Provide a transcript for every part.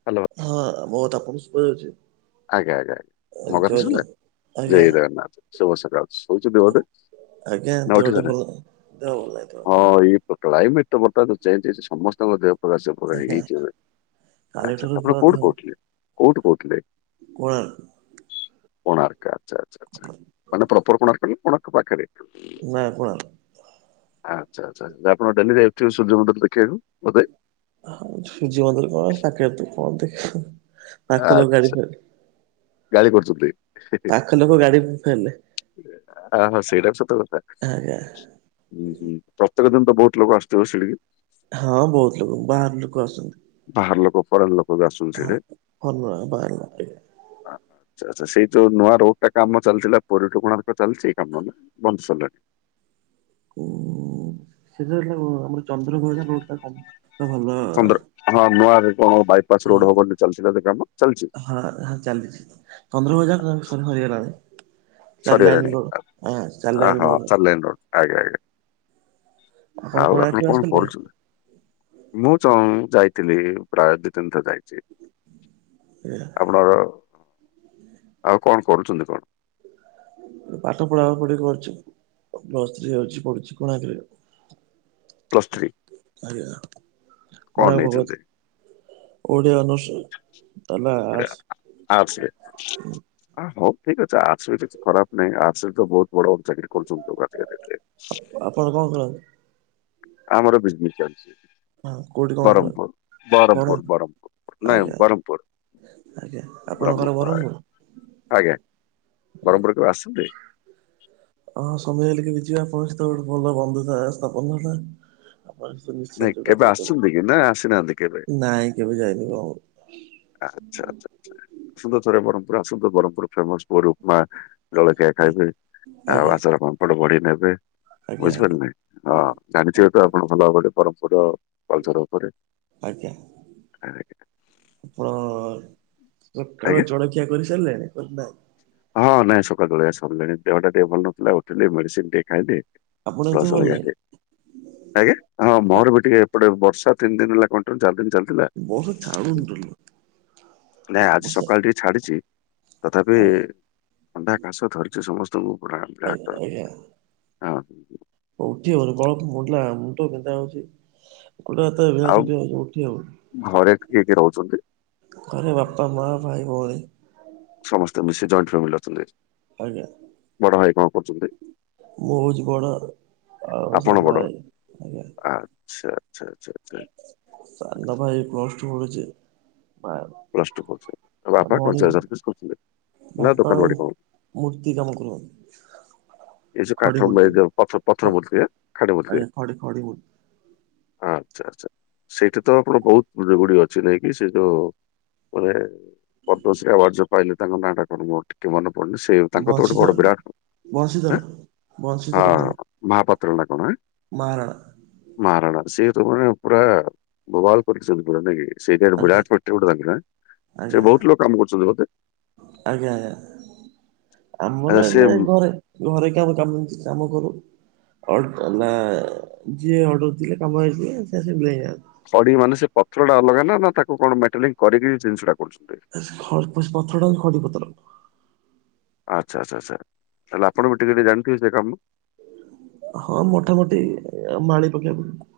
Hello. ହଁ ମୋ କଥା ଆପଣଙ୍କୁ ଶୁବାଯାଉଚି? ଆଜ୍ଞା ଆଜ୍ଞା ଆ ମୋ କଥା ଶୁବିଲା? ଆଜ୍ଞା ଜୟ ଜଗନ୍ନାଥ ଶୁଭ ଶଖାଳ। ଶୋଇଚନ୍ତି ବୋଧେ? ଆଜ୍ଞା ନା ଏମିତି ଉଠି ଗୋଟେ ଭଲ ଦେହ ଭଲ ନାହିଁ ଏମିତି [inaudible] ଶୋଇଚି। ତ କ୍ଲାଇମେଟ୍ ତ ବର୍ତ୍ତମାନ ଚେଞ୍ଜ ହେଇଚି। ସମସ୍ତଙ୍କ ଦେହ ଆଜ୍ଞା [unintelligible] ଆଚ୍ଛା କାଲିଠାରୁ ଆପଣ ପୁରା କୋଉଠୁ ଦେହ କୋଉଥିଲେ କୋଉଠୁ କୋଉଥିଲେ? କୋଣାର୍କ। କୋଣାର୍କ ଆଚ୍ଛା ଆଚ୍ଛା ଆଚ୍ଛ ମାନେ ପ୍ରୋପର କୋଣାର୍କ ନା କୋଣାର୍କ ପାଖରେ? ନା କୋଣାର୍କ। ଆଚ୍ଛା ଆଚ୍ଛା ଆପଣ ଡେଲି ଯାଉଥିବେ ସୂର୍ଯ୍ୟଙ୍କୁ ଦେଖିବାକୁ ବୋଧେ? ହଁ ସୂର୍ଯ୍ୟ ମନ୍ଦିର କଣ ଏ ପାଖରେ ତ କଣ ଦେଖିବୁ। ଆଚ୍ଛା ଗାଳି କରୁଚନ୍ତି। ପାଖ ଲୋକ ଗାଡି ଫେଲେ ଆ ହୋ ସେଇଟା ବି ସତ କଥା। ଆଜ୍ଞା ଉଁ ହୁଁ ପ୍ରତ୍ୟେକ ଦିନ ତ ବୋହୁତ ଲୋକ ଆସୁଥିବେ ସେଇଠିକି। ହଁ ବୋହୁତ ଲୋକ ବାହାର ଲୋକ ଆସୁଚନ୍ତି। ବାହାର ଲୋକ ଫରେନ୍ ଲୋକ ବି ଆସୁଚନ୍ତି ସେଇଠି ଭଲ କି। ବାହାରିଲା ଆଜ୍ଞା ଆଚ୍ଛା ଆଚ୍ଛ ସେଇ ଯୋଉ ନୂଆ ରୋଡ୍ ଟା କାମ ଚାଲିଥିଲା ପୁରିଠୁ କୋଣାର୍କ ଚାଲିଚି କାମ ନା। ବନ୍ଦ ସ‌ରିଲାଣି। ଉଁ ସେ [unintelligible] ଆମର ଚନ୍ଦ୍ରଭଜା ରୋଡ୍ ଟା କମ୍ପି ଭଲ। ଚନ୍ଦ୍ର ହଁ ନୂଆରେ କଣ ବାଇପାସ୍ ହଁ ରୋଡ୍ ହବ ବୋଲି ଚାଲିଥିଲା ଯେ କାମ ଚାଲିଚି। ହଁ ହଁ ଚାଲିଚି ଚନ୍ଦ୍ରଭାଗା ହ ସବୁ ସରିଗଲାଣି। ଚାରି ଲାଇନ ସରିଗଲାଣି ରୋଡ ଆ ହଁ ଚାରି ଆ ଲାଇନ ହଁ ରୋଡ ଚାଲିଲାଣି ରୋଡ୍ ଆଜ୍ଞା ଆଜ୍ଞା। ଆଉ ଆପଣ କୋଣାର୍କ କଣ ଆସିଥିଲେ? କରୁଚନ୍ତି? ମୁଁ ଚଁ ଯାଇଥିଲି ପ୍ରାୟ ଦି ତିନି ଥର ଯାଇଚି। ଏହା [unintelligible] ଆପଣର ଆଉ କଣ କରୁଚନ୍ତି କଣ? ପାଠ ପଢା ପଢି କରୁଛି ପ୍ଲ ଥ୍ରୀ ହଉଛି ପଢୁଛି କୋଣାର୍କ ରେ ପ୍ଲସ ଥ୍ରୀ ଆଜ୍ଞା କଣ ଆପଣ କରୁଚି ଓଡ଼ିଆ ଅନର୍ସ ତାହେଲେ ଆଟ୍ସ। ଆଟ୍ସ ରେ? ଆ ହଉ ଠିକ ଅଛି ଆଟ୍ସ ବି କିଛି ଖରାପ ନାଇଁ ଆଟ୍ସରେ ତ ବହୁତ ବଡ ବଡ଼ ଚାକିରି କରୁଛନ୍ତିଆଜିକା ଡେଟରେ। ଆପଣ କଣ କରନ୍ତି? ଆମର ବିଜନେସ ଚାଲଚି। ହଁ କୋଉଠି କଣ କରନ୍ତି ବରହ୍ମପୁର ବ୍ରହ୍ମପୁର ବରହମପୁର ବରହମପୁର ନାଇଁ ଆଜ୍ଞା ବରହ୍ମପୁର। ଆଜ୍ଞା ଆପଣଙ୍କ ଘର ବ୍ରହ୍ମପୁର? ଆଜ୍ଞା ବ୍ରହ୍ମପୁର କେବେ ଆସିଛନ୍ତି? ହଁ ହଁ ସମୟ ହେଲେ କେବେ ଯିବା ଆପଣଙ୍କ ସହିତ ଗୋଟେ ଭଲ ବନ୍ଧୁତା ସ୍ଥାପନ ହେଲା। ଆପଣ ନାଇଁ ନିଶ୍ଚନ୍ତ କେବେ ଯୋଗାଚ [inaudible] ଆସୁଛନ୍ତି କି ନା ଆସିନାହାନ୍ତି କେବେ? କର ନାଇଁ କେବେ ଯାଇନି ବରହମପୁର। ଆଚ୍ଛା ଆଛା ଆଛା ଆସନ୍ତୁ ଥରେ ବରହମପୁର ଆସୁ ବରହମପୁର ଫେମସ ପୁରୀ ଉପମା। ଜଳଖିଆ ଖାଇବେ ଆଉ ଆଜ୍ଞା ଆଚାର ପାମ୍ପଡ ବଡି ନେବେ ଆଜ୍ଞା ବୁଝିପାରିଲେ ନାଇଁ? ହଁ ଜାଣିଥିବେ ତ ଆପଣ ଭଲ ଭାବରେ ବରହମପୁର। କଲଚର ଉପରେ ଆଜ୍ଞା ଆଜ୍ଞା ଆପଣ ଆଜ୍ଞା। ସକାଳ ଜଳଖିଆ କରି ସାରିଲେଣି କରିନା? ହଁ ନାଇଁ ସକାଳୁ ଜଳଖିଆ ସରିଲାଣି ଦେହଟା ଟିକେ ଭଲ ନଥିଲା ଉଠିଲି ମେଡିସିନ ଟିକେ ଆପଣଙ୍କୁ ଏଥିପାଇଁ ଭଲ ଲାଗେ ଖାଇଲି ଆଜ୍ଞା ହଁ ଆ ମୋର ବି ଟିକେ ଏପଟେ ବର୍ଷା ତିନି ଦିନ ହେଲା କ ଚାରଦିନ ଚାଲିଥିଲା ବର୍ଷା ଛାଡୁନି ଟୋଟାଲି ନାଇଁ ଆଜି ବର୍ଷା ସକାଳ ଟିକେ ଛାଡିଛି ତଥାପି ଆଜ୍ଞା ଥଣ୍ଡା କାଶ ଧରିଚି ସମସ୍ତଙ୍କୁ ପୁରା ଆଜ୍ଞା ଗାଁଟା ଆଜ୍ଞା ହଁ [unintelligible] ଆଉ ଘରେ କିଏ କିଏ ରହୁଛନ୍ତି? [unintelligible] ଘରେ ବାପା ମା ଭାଇ ଭଉଣୀ। ସମସ୍ତେ ମିଶି ଜଏଣ୍ଟ ଫ୍ୟାମିଲିରେ ଅଛନ୍ତି? ଆଜ୍ଞା। ବଡ଼ଭାଇ କଣ କରୁଛନ୍ତି? ମୁଁ ହଉଛି ବଡ ଆଉ ଆପଣ ସାନ ବଡ ଭାଇ ଆଜ୍ଞା ଆଚ୍ଛା? ଆଚ୍ଛା ଆଚ୍ଛା ଆଚ୍ଛା। ସାନ ଭାଇ ପ୍ଲସ ଟୁ ପଢୁଚି। ପ୍ଲଟୁ ପଢୁଛି ଆଉ ବାପା କଣ ଭଉଣୀ ଚା ସର୍ଭିସ କରୁଥିଲେ ନା ଦୋକାନ ବାଡି କଣ? ମୂର୍ତ୍ତିକାମ କରନ୍ତି। ଏ ଯଉଁ ଖଡି କାଠ ମେ ମୂର୍ତ୍ତି ଏ ଜଉ ପଥର ଖ ପଥରମୂର୍ତ୍ତି କରି [unintelligible] ହଁ ଆଜ୍ଞା ଖଡି ଖଡି ମୂର୍ତ୍ତି ଆଚ୍ଛା ଆଚ୍ଛା ସେଇଠି ତ ଆପଣ ବହୁତ ବିଲ ଗୁଡିଏ ଅଛି ନାଇକି ସେ ଯୋଉ ମାନେ ପଦ୍ମଶ୍ରୀ ଆୱାର୍ଡ଼ ଯୋଉ ପାଇଲେ ତାଙ୍କ ନାଁଟା କଣ ମୋର ଟିକେ ମନେ ପଡୁନି ସେ ତାଙ୍କର ତ ଗୋଟେ ବଂଶୀଧର ବଡ ବିରାଟ କୋ ବଂଶୀଧର ବଂଶୀଧର ମହାରଣା। [unintelligible] ମହାପାତ୍ର ନାଁ କଣ ଆଁ। ମହାରଣା। ମହାରଣା ସେ ତ ମାନେ ପୁରା ବୋବାଲ କରିଛନ୍ତି ପୁରା ନାଇକି। ସେଇଟା ଆଜ୍ଞା ବିରାଟ ଗୋଟେ ବିରାଟ ଫାକ୍ଟ୍ରି ଗୋଟେ ଅଛି ସେ ଆଜ୍ଞା। ବହୁତ ଲୋକ କାମ କରୁଛନ୍ତି ବୋଧେ? ଆଜ୍ଞା ଆଚ୍ଛା ଆମର ସେ ଏବେ ଏ ଘରେ ଘରେ କେବଳ କାମହଉଚି କାମ କରୁ। [unintelligible] ଖଡି ମାନେ ସେ ପତ୍ର ଟା ଅଲଗା ନା ନା ତାକୁ କଣ ମାଟେଲିଂ କରିକି ସେ ଜିନିଷଟା କରୁଛନ୍ତି? ହରପସ ପଥର ଆଉ ଖଡି ପଥର। ଆଚ୍ଛା ଆଚ୍ଛା ଆଚ୍ଛା ତାହାଲେ ଆପଣ ବିି ଟିକେ ଟିକେ ଜାଣିଥିବେ ସେ କାମ? ହଁ ମୋଟାମୋଟି ମାଳି ପକେଇବାକୁ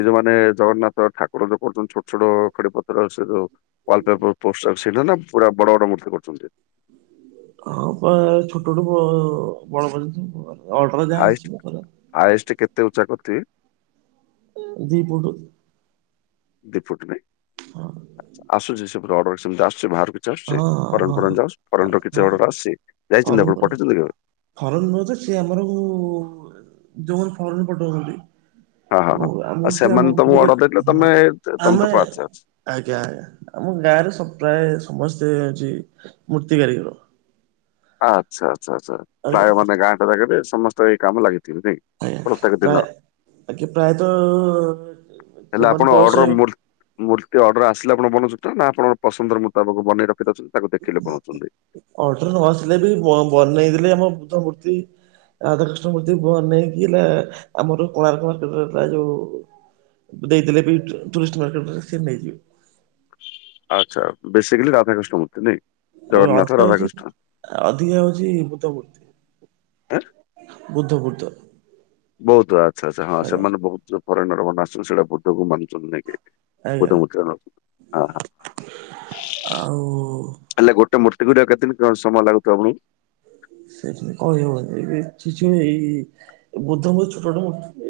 ଏଇ ଯୋଉ ମାନ ଜଗନ୍ନାଥ ଠାକୁର ଯୋଉ କରୁଛନ୍ତି ଛୋଟ ଛୋଟ ଖଡି ପତର ସେ ଯୋଉ ୱାଲପେପର ପୋଷ୍ଟ ସେଇଟା ନା ପୁରା ବଡ ବଡ ମୂର୍ତ୍ତି କରୁଛନ୍ତି? ହଁ ବା ଛୋଟ ଠୁ ବ ବଡ ପର୍ଯ୍ୟନ୍ତ ଅଡର ଯାହା ଆସିବ କରିବା। ହାଏଷ୍ଟ କେତେ ଉଁଚା କରିଥିବେ? ଦି ଫୁଠୁ। ଦି ଫୁଟୁ ନାଇଁ ହଁ ଆଛା। ଆସୁଛି ସେପଟୁ ଅର୍ଡର ସେମିତି ଆସୁଛି ବାହାରକୁ ଚସଚି ହଁ ଫରେନ୍ ଫରେନ୍ ଯ ଫରେନ୍ ର କିଛି ଅର୍ଡର ଆସିଚି? କରନ୍ତୁ। ଫରେନ ନୁହଁ ଯେ ସେ ଆମର ଉ ଯୋଉମାନେ ଫରେନ ପଠଉଛନ୍ତି ହଁ ହଁ ହଁ ଯୋଉ ଆମକୁ ଆଉ ସିଏ ସେମାନେ ଆମକୁ ତମକୁ ଯୋଗେ ଅର୍ଡର ଦେଇଥିଲେ ହଁ ତମେ ତମେ ତ ଆମେ ପାର୍ଟସ ଅଛ। ଆଜ୍ଞା ଆଜ୍ଞା ଆମ ଗାଁ ରେ ସବୁ ପ୍ରାୟେ ସମସ୍ତେ ହଉଚି ମୂର୍ତ୍ତି କାରିଗର। ଆଚ୍ଛା ଆଚ୍ଛା ଆଚ୍ଛା ଆଜ୍ଞା ପ୍ରାୟ ମାନେ ଗାଁଟା ଯାଗାରେ ସମସ୍ତେ ଏଇ କାମ ଲାଗିଥିବେ ନାଇଁ? ଆଜ୍ଞା ପ୍ରତ୍ୟେକ ଦିନ ପ୍ରାୟ ଆଜ୍ଞା ପ୍ରାୟତଃ ତାହେଲେ ଯୋଉମାନେ ଆପଣ ପଇସା ଅର୍ଡର ମୋର ମୂର୍ତ୍ତି ଅର୍ଡର ଆସିଲେ ଆପଣ ବନଉଛନ୍ତି ନା ଆପଣ ପସନ୍ଦର ମୁତାବକ ବନେଇ ରଖି ଦଉଛନ୍ତି ତାକୁ ଦେଖି ଲୋକ ନୋଉଛନ୍ତି? ଅର୍ଡର ନ ଆସିଲେ ବି ବ ବନେଇଥିଲେ ଆମ ବଡ ମୂର୍ତ୍ତି ରାଧାକୃଷ୍ଣ ମୂର୍ତ୍ତି ବନେଇକି ନା ଆମର କୋଣାର୍କର [unintelligible] ଯୋଉ ଦେଇଥିଲେ ବି ଟୁ ଟୁରିଷ୍ଟ ମାର୍କେଟରେ ସେ ନେଇଯିବେ। ଆଚ୍ଛା ବେସିକାଲି ରାଧାକୃଷ୍ଣ ମୂର୍ତ୍ତି ନାଇ ଆଉ ଜଗନ୍ନାଥ ଅଧିକା ହଉଛି ରାଧାକୃଷ୍ଣ? ଅଧିକା ହଉଛି ବୁଦ୍ଧ ମୂର୍ତ୍ତି ବୁଦ୍ଧ ବୁଦ୍ଧ। ବୌଦ୍ଧ ଆଚ୍ଛା ଆଛା ହଁ ଆଜ୍ଞା ସେମାନେ ବହୁତ ଫରେନର ମାନେ ଆଶୁଛନ୍ତି ସେଇଗୁଡା ବୁଦ୍ଧକୁ ମାନୁଛନ୍ତି ନାଇକି। ଆଜ୍ଞା ବୁଦ୍ଧ ମୂର୍ତ୍ତିରା ନୋଉଛନ୍ତି ହଁ। ଆଉ ହେଲେ ଗୋଟେ ମୂର୍ତ୍ତୀ କରିବାକୁ କେତେଦିନ ସମୟ ଲାଗୁଥିବ ଆପଣଙ୍କୁ? ସେମି କହିହେବନି [unintelligible] ଏଇ ବୌଦ୍ଧ [unintelligible]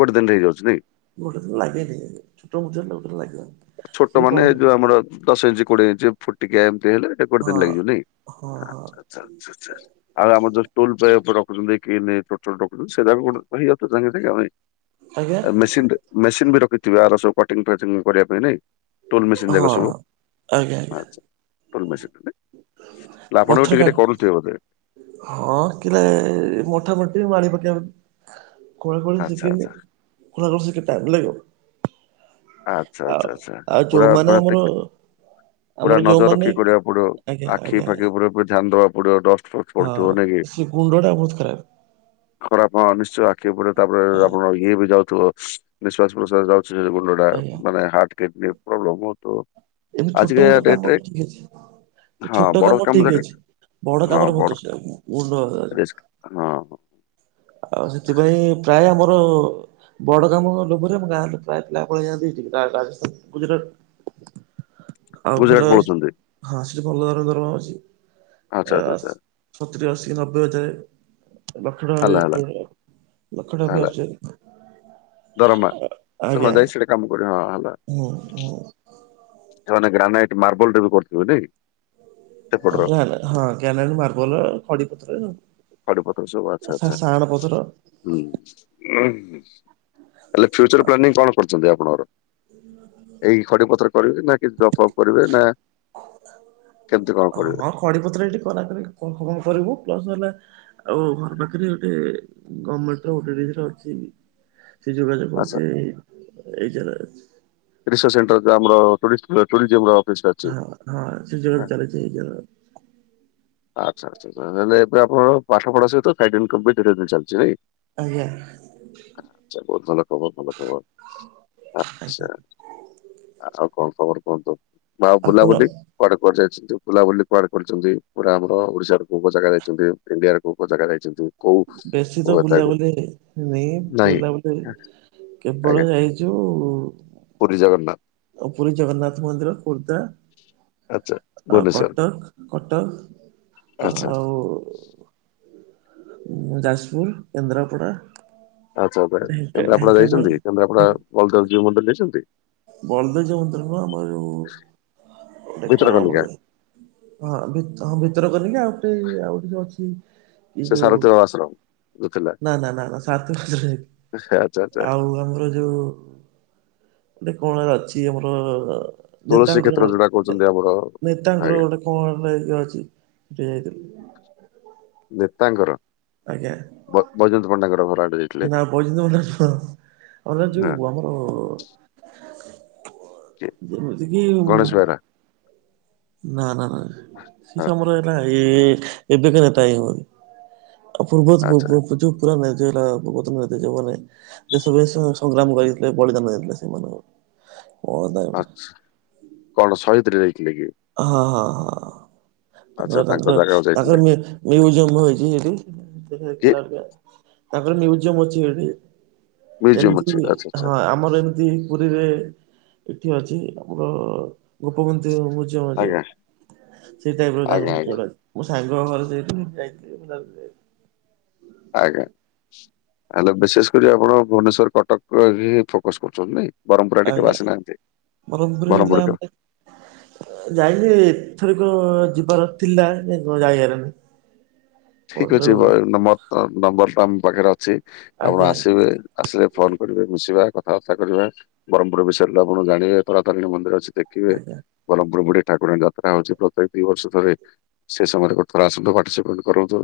ଗୋଟେ ଦିନରେ ହେଇଯାଉଛି ନାଇଁ! ଗୋଟେ ଦିନ ଲାଗେନି ଛୋଟ ଛୋଟ ମୂର୍ତ୍ତି ହେଲେ ଗୋଟେ ଦିନ ଲାଗିବନି। ସେ ଛୋଟ ମାନେ କମ୍ ଏଇ ଯୋଉ ଆମର ଦଶ ଇଞ୍ଚ କୋଡିଏ ଇଞ୍ଚ ଫୁଟିକିଆ ଏମିତି ହେଲେ? ଏ ଗୋଟ ହଁ ଦିନ ଲାଗୀବ ନାଇଁ ହଁ ହଁ ଆଛା ଆଚ୍ଛା ଆଚ୍ଛା ଆଚ୍ଛା। ଆଉ ଆମର ଯୋଉ ଟୁଲ ପେ [unintelligible] ରଖୁଛନ୍ତି କି [inaudible] ସେରା ବି [unintelligible] ଆଜ୍ଞା ମେସିନରେ ମେସିନ ବି ରଖିଥିବେ ଆର ସବୁ କଟିଙ୍ଗ ଫଟିଙ୍ଗ କରିବା ପାଇଁ ନାଇଁ? ଟୋଲ ମେସିନ୍ ହଁ ଜାକ ସବୁ ହଁ। ଆଚ୍ଛା ଟୋଲ ମେସିନ। ଆପଣ ବି ଟିକେ ପଥରା ଟିକେ କରୁଥିବେ ବୋଧେ ହଁ କିିଲା ମୋଥାମୋଟି ମାଡ଼ି ପକେଇବାକୁ କଳେ କଳେ ଆଚ୍ଛା ସିଖିନି ଆଚ୍ଛା କଳେ ଶିଖି ଟାଇମ୍ ଲାଗିବ। ଆଚ୍ଛା ଆଉ ଆଚ୍ଛା ଆଚ୍ଛା ଆଉ ପୁରା ଯୋଉମାନେ ମାନେ ଆମର ତିକ୍ ପୁରା ଆମର ନଜର ଯୋଉମାନେ ରଖିକି କରିବାକୁ ଆଜ୍ଞା ପଡିବ ଆଖି ଆଜ୍ଞା ଫାଖି ଉପୁରେ ଧ୍ୟାନ ଦବାକୁ ପଡିବ ଡଷ୍ଟ୍ ହଁ ସେ ଗୁଣ୍ଡ ଟା ବହୁତ ଖ ଖରାପ ନିଶ୍ଚୟ ଆଖି ଉପରେ ତାପରେ ଆପଣ ବି ଇଏ ବି ଯାଉଥିବ ନିଶ୍ବାସ ପ୍ରଶ୍ୱାସ ଯାଉଚି ଗୁଣ୍ଡ ଟା ଆଜ୍ଞା। ମାନେ ହାର୍ଟ କିଡନୀ ପ୍ରୋବ୍ଲେମ ହଉଥିବ। ଏମିତି ଛୋଟ ଆଜିକା ମୋଟ ଡେଟ୍ କାମ ରେ ଠିକ ଅଛି ହଁ ଛୋଟ ବଡ କାମ ଠିକ ଯାକେ ଅଛି। ବଡ କାମରେ ମୁଁ ତ ସେଇଆ ନୁହଁ ଉନ ରିସ୍କ ହଁ ଆଉ ସେଥିପାଇଁ ପ୍ରାୟ ଆମର ବଡ଼ କାମ ଲୋଭରେ ଆମ ଗାଁ ପ୍ରାୟ ପିଲା ପଳେଇ ଆସି ଇଠିକି ରାଆ ରାଜସ୍ଥାନ ଗୁଜୁରାଟ ଆଉ ଗୁଜୁରାଟ ଭଲ ପଳଉଛନ୍ତି ହଁ ସେଠି ଭଲ ଦରମା ଅଛି ଆଚ୍ଛା ଏ ଆଚ୍ଛା ଆଚ୍ଛା ଆସ। ସତୁରି, ଅଶୀ, ନବେ ହଜାର। ଲକ୍ଷେ ଟଙ୍କା ହେଲା ଭଳିଆ ହେଲା ଥିବ ଲକ୍ଷେ ଟଙ୍କା ହେଲା ଆସୁଚି। ଦରମା ଆଜ୍ଞା। ସେମାନେ ଯାଇ ସେଟା କାମ କର ହଁ ହେଲା ଓ ହ। ସେମାନେ ଗ୍ରାନାଇଟ୍ ମାର୍ବଲ ଟାଇପର ପଡିଥିବ ଟି? ନା ନା ହଁ ଜ୍ଞାନାଇଟି, ମାର୍ବଲ, ଖଡି ପଥର। ଖିଡି ପଥର ସବୁ ଆଛା ସା ଆଚ୍ଛା। ସାହାଣ ପଥର ହୁଁଉ ହୁ। ହେଲେ ଫ୍ୟୁଚର ପ୍ଲାନିଂ କଣ କରୁଛନ୍ତି ଆପଣଙ୍କର? ଏଇ ଖଡିପତ୍ର କରିବେ ନା କିଛି ଜବ ଫବ କରିବେ ନା କେମିତି କଣ କରିବେ ହଁଁ ଖଡି ପତ୍ର ଏଠି କରା କରି କଣ କଣ କରିବୁ ପ୍ଲସ ହେଲେ ଆଉ ଘର ପାଖରେ ଗୋଟେ ଗମେଣ୍ଟ ଗୋଟେ ଦିଟା ଅଛି। ସେ ଯୋଗାଯୋଗ ଆଚ୍ଛା କରଛି ଏଇ ଯାଗାରଛି। ରିସର୍ଚ୍ଚ ସେଣ୍ଟର ଆମର ଟୁରିଷ୍ଟ ଟୁରିଜେମର ହଁ ହଁ, ସେ ଯୋଉ ଚାଲିଛି ଯୋ ଆଚ୍ଛା ଆଚ୍ଛା ତା ମାନେ ଏବେ ଆପଣଙ୍କର ପାଠ ପଢା ସହିତ ପ୍ରାଇ ଟାଇମ କମ୍ପିଟେଟିଭ ଚାଲିଛି ନାଇଁ। ଆଜ୍ଞା। ଆଛା ବହୁତ ଭଲ ଖବର ଭଲ ଖବର, ଆଚ୍ଛା। ଆଉ କଣ ଖବର କୁହନ୍ତୁ? ମାଉ ଆପଣ ବୁଲାବୁଲି କୁଆଡେ କୁଆଡେ ଯାଇଛନ୍ତି ବୁଲାବୁଲି କୁଆଡେ କରିଛନ୍ତି? ପୁରା ଆମର ଓଡିଶା ର କୋଉ କୋଉ ଜାଗା ଯାଇଛନ୍ତି, ଇଣ୍ଡିଆରେ କୋଉ କୋଉ ଜାଗା ଯାଇଛନ୍ତି। କୋଉ ବେଶୀ ତ କୋଉ ତାକୁ ବୁଲାବୁଲି ନି ନାହିଁ ବୁଲାବୁଲି ଆଜ୍ଞା କେବଳ ଯାଇ ଯୋଉଁ ପୁରୀ ଜଗନ୍ନାଥ। ଆଉ ପୁରୀ ଜଗନ୍ନାଥ ମନ୍ଦିର ଖୋର୍ଦ୍ଧା। ଆଚ୍ଛା ଆଉ ଭୁବନେଶ୍ୱର କଟକ କଟକ ଆଚ୍ଛା ଆଉ ଯାଜପୁର, କେନ୍ଦ୍ରାପଡ଼ା ଆଚ୍ଛା ଆଛା ଢେଙ୍କା କେନ୍ଦ୍ରାପଡ଼ା ଯାଇଛନ୍ତି? କେନ୍ଦ୍ରାପଡା ଢେଙ୍କାନାଳ ବଳଦେବ ଜୀଉ ମନ୍ଦିର ଯାଇଛନ୍ତି? ବଳଦେବ ଜୀଉ ମନ୍ଦିର ନୁହଁ ଆମର ଯଉଁ ଗଟେ କଣ ଆମର ଭିତରକନିକା ଅଛି, ହଁ ଭିତ ହଁ ଭିତରକନିକା ଆଉ ଗୋଟେ ଆଉ ଗୋଟେ ଯୋଉ ଅଛି ଏଇ ସେ ଯୋଉ ଶାରଥୀ ବାବା ଆଶ୍ରମ। ଯୋଉ ଥିଲା ନା ନା ନା ନା ସାରଥୀ ଆଶ୍ରମ ଯାଇନି। ଆଚ୍ଛା ଆଚ୍ଛା ଆଉ ଆମର ଯୋଉ ଗୋଟେ କଣରେ ଅଛି ଆମର ତୁଳସୀ ନେତାଙ୍କର କ୍ଷେତ୍ର କଣ ଯୋଉଟା କହୁଛନ୍ତି ଆମର ନେତାଙ୍କର ଆଜ୍ଞା ଗୋଟେ କଣ ମାନେ ଇଏଅଛି ସେଇଠି ଯାଇଥିଲି। ନେତାଙ୍କର? ଆଜ୍ଞା। ବ ବୟଜନ୍ତ ପଣ୍ଡାଙ୍କର ଘର ଆଡେ ଯାଇ ନା ବୟଜନ୍ତ ପଣ୍ଡା ନୁହଁ, ଆମର ହଁ ଯୋଉ ଆମର କିଏ ଯେମିତି କିି ଗଣେଶ ବେହେରା ନା ନା ନା। ହଁ ସିଷ ଆମର ହେଲା ଏଇ ଏବେକା ନେତା ହି ହୁଅନି। ଆଉ ପୂର୍ବତ ଆଚ୍ଛା ପୂର୍ବ ଯୋଉ ପୁରା ମେଜେଇଲା ପୂର୍ବତନ ନିଦେଜ ହବନାହିଁ, ଦେଶ ବିଦେଶ ସଂଗ୍ରାମ କରିଥିଲେ ବଳିଦାନ ଦେଇଥିଲେ ସେମାନ ଓଦା ଆଛା କଣ ସହିଦ୍ ରେ ନେଇଥିଲେ କି? ହଁ ହଁ ହଁ ଆଚ୍ଛା ତାଙ୍କର ତାଙ୍କ ତାଙ୍କର ଜାଗାକୁ ତାଙ୍କର ଯାଇଥିଲେ ମି ମ୍ୟୁଜିୟମ ହେଇଚି ସେଠି [unintelligible] କି ତାଙ୍କର ମ୍ୟୁଜିୟମ ଅଛି ସେଠି। ମ୍ୟୁଜିୟମ ଏମିତିକି ଅଛି ରି ଆଚ୍ଛା ହଁ ଆ ଆମର ଏମିତି ପୁରୀରେ ଏଠି ଅଛି ଆମର ଗୋପବନ୍ଧୁ [unintelligible] ଯେ ଆଚ୍ଛା ସେଇ ଟାଇପ ର ତାଙ୍କ ଆଜ୍ଞା ଆଜ୍ଞା ଆଜ୍ଞା [unintelligible] ମୋ ସାଙ୍ଗ ଘର ସେଇଠି ମୁଁ ଯାଇଥିଲି [unintelligible] ଆଜ୍ଞା [unintelligible] ବିଶେଷ କରି ଆପଣ ଭୁବନେଶ୍ଵର କଟକ ବି ଫୋକସ କରୁଛନ୍ତି ନାଇଁ। ବରମପୁର ଆଡ଼େ କେବେ ଆଜ୍ଞା ଆସିନାହାନ୍ତି ବରମପୁର କେବେ ଅ ଯାଇନି ଏଥରକ ଯିବାର ଥିଲା [unintelligible] ଯାଇହେଲାନି। ମୋର ଠିକ ଅଛି ଯୋଉ ଭାଈ ନମ୍ବର ତ ନମ୍ବର ଟା ଆମ ପାଖରେ ଅଛି ଆପଣ ଆଜ୍ଞା ଆସିବେ ଆସିଲେ ଫୋନ କରିବେ ମିଶିବା କଥାବାର୍ତ୍ତା କରିବା ବରମପୁର ବିଷୟରେ ଆପଣ ଜାଣିବେ ତାରାତାରିଣୀ ମନ୍ଦିର ଅଛି ଦେ ଖିବେ। ଆଜ୍ଞା ବରମପୁର ବୁଢ଼ୀ ଠାକୁରାଣୀ ଯାତ୍ରା ହଉଚି ପ୍ରତ୍ୟେକ ଦି ବର୍ଷ ଥରେ ସେ ସମୟରେ ଗୋଟେଥର ଆସନ୍ତୁ ପାଟିସିପେଟ୍ କରନ୍ତୁ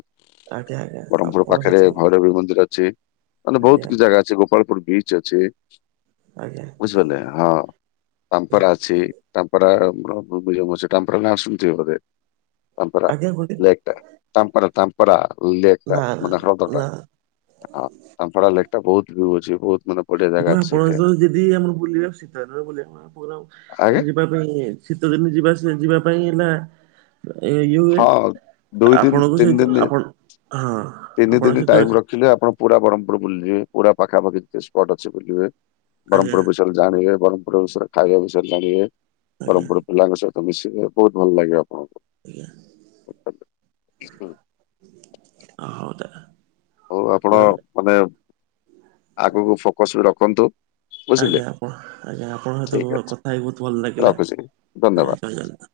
ଆଜ୍ଞା ଆଜ୍ଞା ବରମପୁର ଆପଣ ପାଖେରେ ସେଥିପାଇଁ ଭୈରବୀ ମନ୍ଦିର ଅଛି। ମାନେ ବହୁତ ଆଜ୍ଞା କିଛି ଜାଗା ଅଛି ଗୋପାଳପୁର ବିଚ ଅଛି। ଆଜ୍ଞା ବୁଝିପାରିଲେ ହଁ ପାମ୍ପରା ଅଛି। ତାମ୍ପରା ରାମର [unintelligible] ଅଛି ଟାମ୍ପରା ନା ଶୁଣିଥିବେ ବୋଧେ ତାମ୍ପରା ଆଜ୍ଞା ଗୋଟେ ଲେକ୍ ଟା। ତାମ୍ପରା ତାମ୍ପରା ଲେକ୍ ନା ନା ମାନେ ହ୍ରଦ ନା ଟା। ହଁ ତାମ୍ପରା ଲେକ୍ ଟା ବହୁତୁ ଭିୟୁ ଅଛି ବହୁତ ମାନେ ବଢିଆ ଜାଗା ମୁଁ ଅଛି ଆପଣଙ୍କ ସେଇଠି ସହ ଯିଦି ଆମର ବୁଲିବା ଶୀତାରେ ବୁଲିବା ପୁରା ଆଜ୍ଞା ଆମେ ଯିବା [unintelligible] ଶୀତ ଦିନ ଯିବା ଯିବା ପାଇଁ ହେଲା ଏଇଯୋଉ ହୁଏ ହଁ ଦୁଇ ଦିନ ଆପଣଙ୍କ ତିନି ସହିତ ଦିନ ଆପଣ ହଁ ଆପଣଙ୍କ ସଇତ ଦେଖିଲେ ଆପଣ ପୁରା ବରମପୁର ବୁଲି ଯିବେ ପୁରା ପାଖାପାଖି ସ୍ପଟ ଅଛି ବୁଲିବେ ଆଜ୍ଞା ବରମପୁର ବିଷୟରେ ଜାଣିବେ ବରମପୁର ବିଷୟରେ ଖାଇବା ବିଷୟରେ ଜାଣିବେ ଆଜ୍ଞା ବରମପୁର ପିଲାଙ୍କ ସହିତ ତ ମିଶିବେ ବହୁତ ଭଲ ଲାଗିବ ଆପଣଙ୍କୁ। ହୁଁ। ଆଜ୍ଞା ହଉ ତାନେ। ହଉ ଆପଣ ମାନେ ଆଗୁକୁ ଫୋକସ୍ ବି ରଖନ୍ତୁ। ବୁଝିଲେ ଆଜ୍ଞା ଆପଣ ଆଜ୍ଞା ଆପଣଙ୍କ ଠିକ ସଇତ ଅଛି କଥା ହେଇକି ବହୁତ ଭଲ ଲାଗିଲା ରଖୁଛି ଆଜ୍ଞା ଧନ୍ୟବାଦ। ଜୟ ଜଗନ୍ନାଥ।